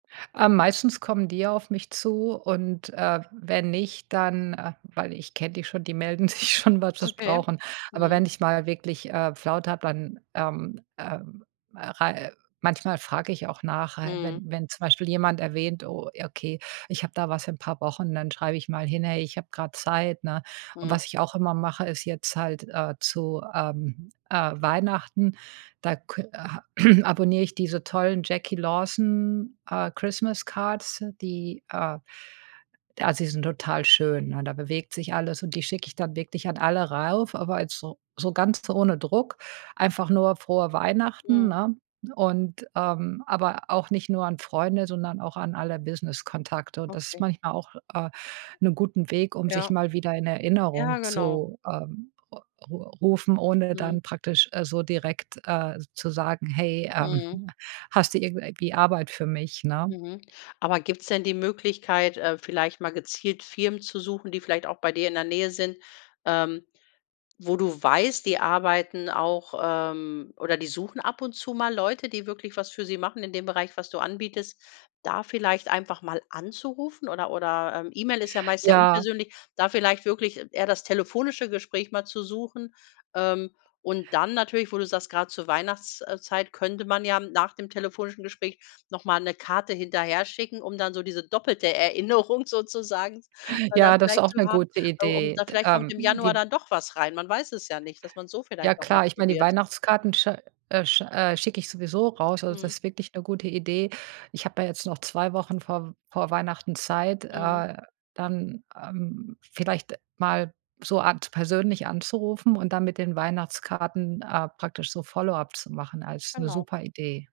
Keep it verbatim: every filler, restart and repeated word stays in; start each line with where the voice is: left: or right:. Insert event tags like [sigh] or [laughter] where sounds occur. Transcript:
right: Äh, meistens kommen die ja auf mich zu und, äh, wenn nicht, dann, äh weil ich kenne die schon, die melden sich schon, wenn sie's
left: Okay.
right: brauchen. Aber
left: Mhm.
right: wenn ich mal wirklich, äh, Flaute habe, dann, ähm, äh, äh, rei äh, manchmal frage ich auch nach, ha
left: Mhm.
right: wenn wenn zum Beispiel jemand erwähnt: „Oh, ja, okay, ich habe da was in 'n paar Wochen.“ Dann schreibe ich mal hin: „Hey, ich habe grad Zeit,“ ne? Und
left: Mhm.
right: was ich auch immer mache, ist jetzt halt, äh, zu, ähm, äh, Weihnachten, da kö äh, [clears throat] abonniere ich diese tollen Jacquie Lawson, äh, Christmas Cards, die, äh d Also, die sind total schön, ne? Da bewegt sich alles und die schicke ich dann wirklich an alle rauf, aber jetzt so so ganz ohne Druck, einfach nur „Frohe Weihnachten“,
left: Mhm.
right: ne? Und, ähm, aber auch nicht nur an Freunde, sondern auch an alle Business-Kontakte. Und das ist
left: Okay.
right: manchmal auch, äh, 'ne guten Weg, um sich
left: Ja.
right: mal wieder in
left: Ja,
right: Erinnerung
left: genau.
right: zu, ähm, r ru rufen, ohne
left: Mhm.
right: dann praktisch, äh, so direkt, äh, z zu sagen: „Hey, ähm,
left: Mhm.
right: hm, hast du irgend äh, wie Arbeit für mich,“ ne?
left: Mhm. Aber gibt's denn die Möglichkeit, äh, vielleicht mal gezielt Firmen zu suchen, die vielleicht auch bei dir in der Nähe sind, ähm, wo du weißt, die arbeiten auch ähm, oder die suchen ab und zu mal Leute, die wirklich was für sie machen in dem Bereich, was du anbietest, da vielleicht einfach mal anzurufen oder oder, ähm, E-Mail ist ja meist sehr
right: Ja.
left: unpersönlich. Da vielleicht wirklich eher das telefonische Gespräch mal zu suchen. Ähm, und dann natürlich, wo du sagst, grad zur Weihnachts äh, Zeit könnte man ja, hm, nach dem telefonischen Gespräch noch mal 'ne Karte hinterherschicken, um dann so diese doppelte Erinnerung sozusagen also dann
right: Ja, das
left: vielleicht
right: auch
left: zu
right: 'ne
left: haben.
right: gute
left: Äh, um
right: Idee.
left: da
right: D
left: vielleicht kommt
right: ähm,
left: im Januar
right: di
left: da doch was rein. Man weiß es ja nicht. Dass man`s so
right: Ja,
left: vielleicht noch mal
right: klar. Ich meine, die
left: probiert.
right: Weihnachtskarten sch äh, sch äh, schicke ich sowieso raus. Also,
left: Mhm.
right: das wirklich 'ne gute Idee. Ich habe ja jetzt noch zwei Wochen vorm vor Weihnachten Zeit,
left: Mhm.
right: äh, dann, ähm, vielleicht mal so Art persönlich anzurufen und dann mit den Weihnachtskarten, äh, praktisch so Follow-up zu machen als 'ne
left: Genau.
right: super Idee.